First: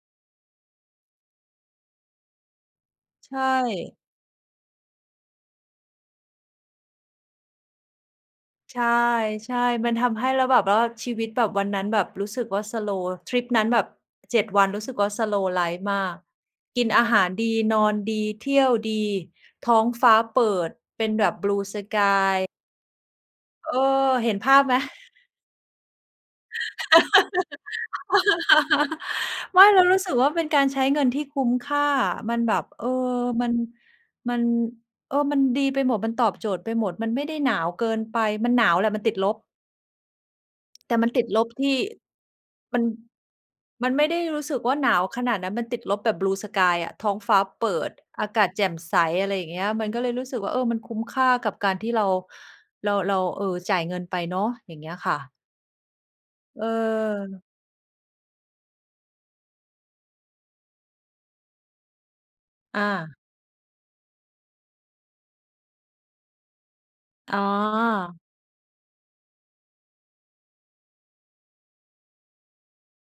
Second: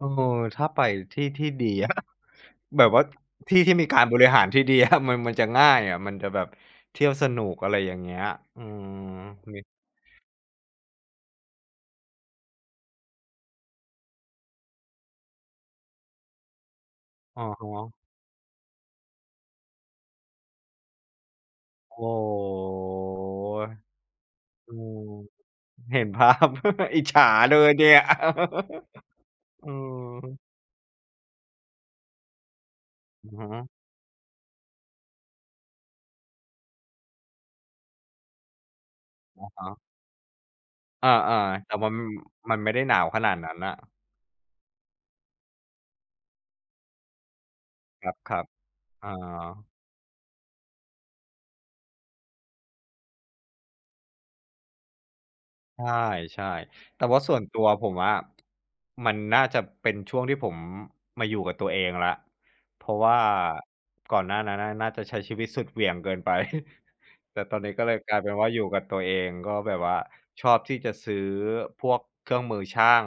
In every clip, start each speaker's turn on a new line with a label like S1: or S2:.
S1: เออ ถ้าไปที่ที่ดีอะ แบบว่า
S2: ใช
S1: ที่ที่มีก
S2: ่
S1: ารบริหารที่ดี อะ มัน มันจะง่ายอะ มันจะแบบเที่ยวสนุก อะไรอย่างเงี้ย อื
S2: ใช
S1: ม มี
S2: ่ ๆ มันทำให้ แล้วแบบว่าชีวิตแบบวันนั้นแบบรู้สึกว่า สโลว์ ทริปนั้นแบบ 7 วัน รู้สึกว่า สโลว์ไลฟ์มาก กินอาหาร
S1: อ
S2: ด
S1: ะ
S2: ี
S1: ฮ
S2: นอ
S1: ะ
S2: นดี เที่ยวดี ท้องฟ้าเปิดเป็
S1: โอ้
S2: นแบบ Blue sky เออ เห็นภาพ
S1: โฮ อื
S2: ไหม?
S1: ม เห็นภาพ อิจฉาเลยเนี่ย
S2: ไม
S1: อ
S2: ่
S1: ื
S2: เรารู้สึกว่า เ
S1: ม
S2: ป็นการใช้เงินที่คุ้มค่าอะ มันแบบ เออ
S1: อือฮ
S2: มัน
S1: ึ
S2: มัน เออ มันดีไปหมด มันตอบโจทย์ไปหมด มันไม่ได้หนาวเกินไป มันหนาวแหละมันติดลบ
S1: อะฮะ
S2: แต่
S1: เ
S2: ม
S1: อ
S2: ั
S1: อ
S2: นติดลบท
S1: ๆ แต
S2: ี
S1: ่
S2: ่
S1: มัน มันไม่
S2: ม
S1: ได
S2: ั
S1: ้
S2: น
S1: หนาวขนาดนั้นน่ะ
S2: มันไม่ได้รู้สึกว่าหนาวขนาดนั้น มันติดลบแบบ Blue sky อะ ท้องฟ้าเปิด
S1: ค
S2: อา
S1: ร
S2: ก
S1: ั
S2: า
S1: บ
S2: ศแจ่มใส
S1: ๆ อา
S2: อะไรอย่างเงี้ย มันก็เลยรู้สึกว่า เออ มันคุ้มค่ากับการที่เรา เรา เรา เออ จ่ายเงินไปเนาะ อย่างเงี้ยค่ะ
S1: ใช่
S2: เ
S1: ๆ แต่ว่าส่ว
S2: ออ
S1: นตัวผมอะ มันน่าจะเป็นช่วงที่ผมมาอยู่กับตัวเองแล้ว เ
S2: อ
S1: พราะว่
S2: า
S1: าก่อนหน้านั้นน่ะ น่าจะใช้ชีวิตสุดเหวี่ยงเกินไป
S2: อ
S1: แ
S2: ๋
S1: ต่
S2: อ
S1: ตอนนี้ก็เลยกลายเป็นว่า อยู่กับตัวเอง ก็แบบว่า ชอบที่จะซื้อพวกเครื่องมือช่าง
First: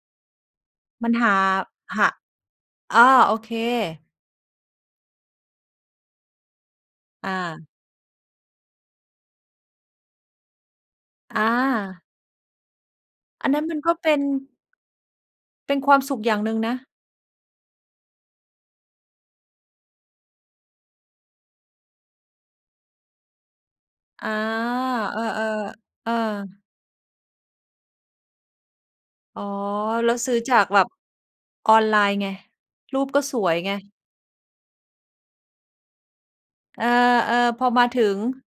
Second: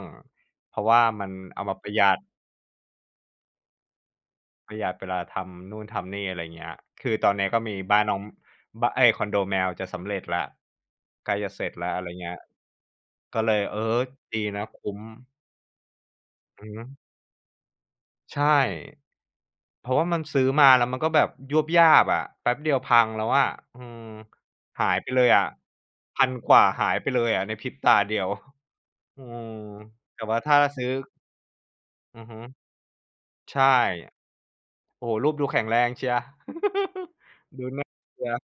S1: เพราะว่า
S2: มัน
S1: มั
S2: ห
S1: น
S2: า
S1: เอามาประ
S2: ห
S1: หยั
S2: ะ
S1: ด
S2: อา โอเค
S1: ประหยัดเวลาทำนู่นทำนี่ อะไรอย่างเงี้ย คือ
S2: อ
S1: ตอนนี้ก็
S2: า
S1: มีบ้านน้อง บ้า เอ๊ย คอนโดแมวจะสำเร็จแล้ว ใกล้
S2: อ
S1: จะเสร็จแล้ว อะ
S2: า
S1: ไรอย่างเงี้ย ก็
S2: อั
S1: เล
S2: นนั้
S1: ย
S2: น
S1: เ
S2: ม
S1: อ
S2: ั
S1: อ
S2: นก็เป็น
S1: ดีนะ คุ้ม
S2: เป็นความสุขอย่างหนึ่ง
S1: อือ
S2: นะ
S1: ฮึ ใช่ เพราะว่ามันซื้อมา แล้วมันก็แบบยวบยาบอะ แป๊บเดียวพังแล้วอะ อืม
S2: อา
S1: หายไป
S2: เอ
S1: เล
S2: อ
S1: ยอะ
S2: ๆ เออ
S1: 1,000 กว่าหายไปเลยอะ ในพริบตาเดียว อื
S2: อ๋อ
S1: ม
S2: แล้
S1: แ
S2: ว
S1: ต่
S2: ซื
S1: ว
S2: ้
S1: ่
S2: อ
S1: าถ
S2: จ
S1: ้า
S2: ากแ
S1: ซ
S2: บ
S1: ื้
S2: บ
S1: อ
S2: ออนไลน
S1: อ
S2: ์
S1: ือ
S2: ไง
S1: ฮึ
S2: รูปก็สว
S1: ใ
S2: ย
S1: ช่
S2: ไง
S1: โอ้โฮ รูปดูแข็งแรงเชียว
S2: เออ ๆ
S1: ด
S2: พ
S1: ู
S2: อ
S1: น
S2: ม
S1: ่
S2: า
S1: า
S2: ถึ
S1: เ
S2: ง
S1: ชียว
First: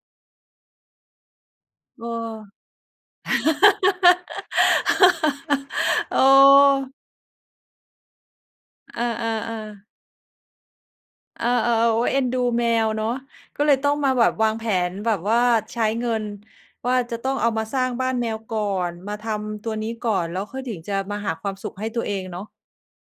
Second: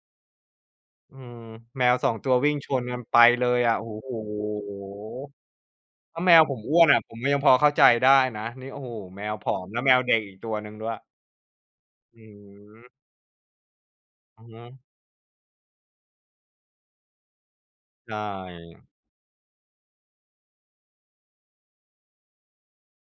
S1: อืม แมว
S2: เอ
S1: ส
S2: อ
S1: อง ตัววิ่งชนกันไปเลยอะ โอ้โฮ
S2: เ
S1: ถ
S2: ออ
S1: ้าแมวผมอ้วนอะ ผมก็ยังพอเข้าใจได้นะ นี่ โอ้โฮ
S2: เออ
S1: แมวผอม แล้
S2: ๆ
S1: ว
S2: ๆ
S1: แมวเด็กอีกตัวหนึ่งด้วย
S2: เออ ๆ โอ๊ย เอ
S1: อ
S2: ็
S1: ื
S2: นดูแม
S1: อ
S2: วเนาะ ก็เลยต้องมาแบบ
S1: อือ
S2: วา
S1: ฮ
S2: งแผ
S1: ึ
S2: นแบบว่าใช้เงินว่า จะต้องเอามาสร้างบ้
S1: ใ
S2: า
S1: ช
S2: นแมวก่อ
S1: ่
S2: น มาทำตัวนี้ก่อน แล้วค่อยถึงจะมาหาความสุขให้ตัวเองเนาะ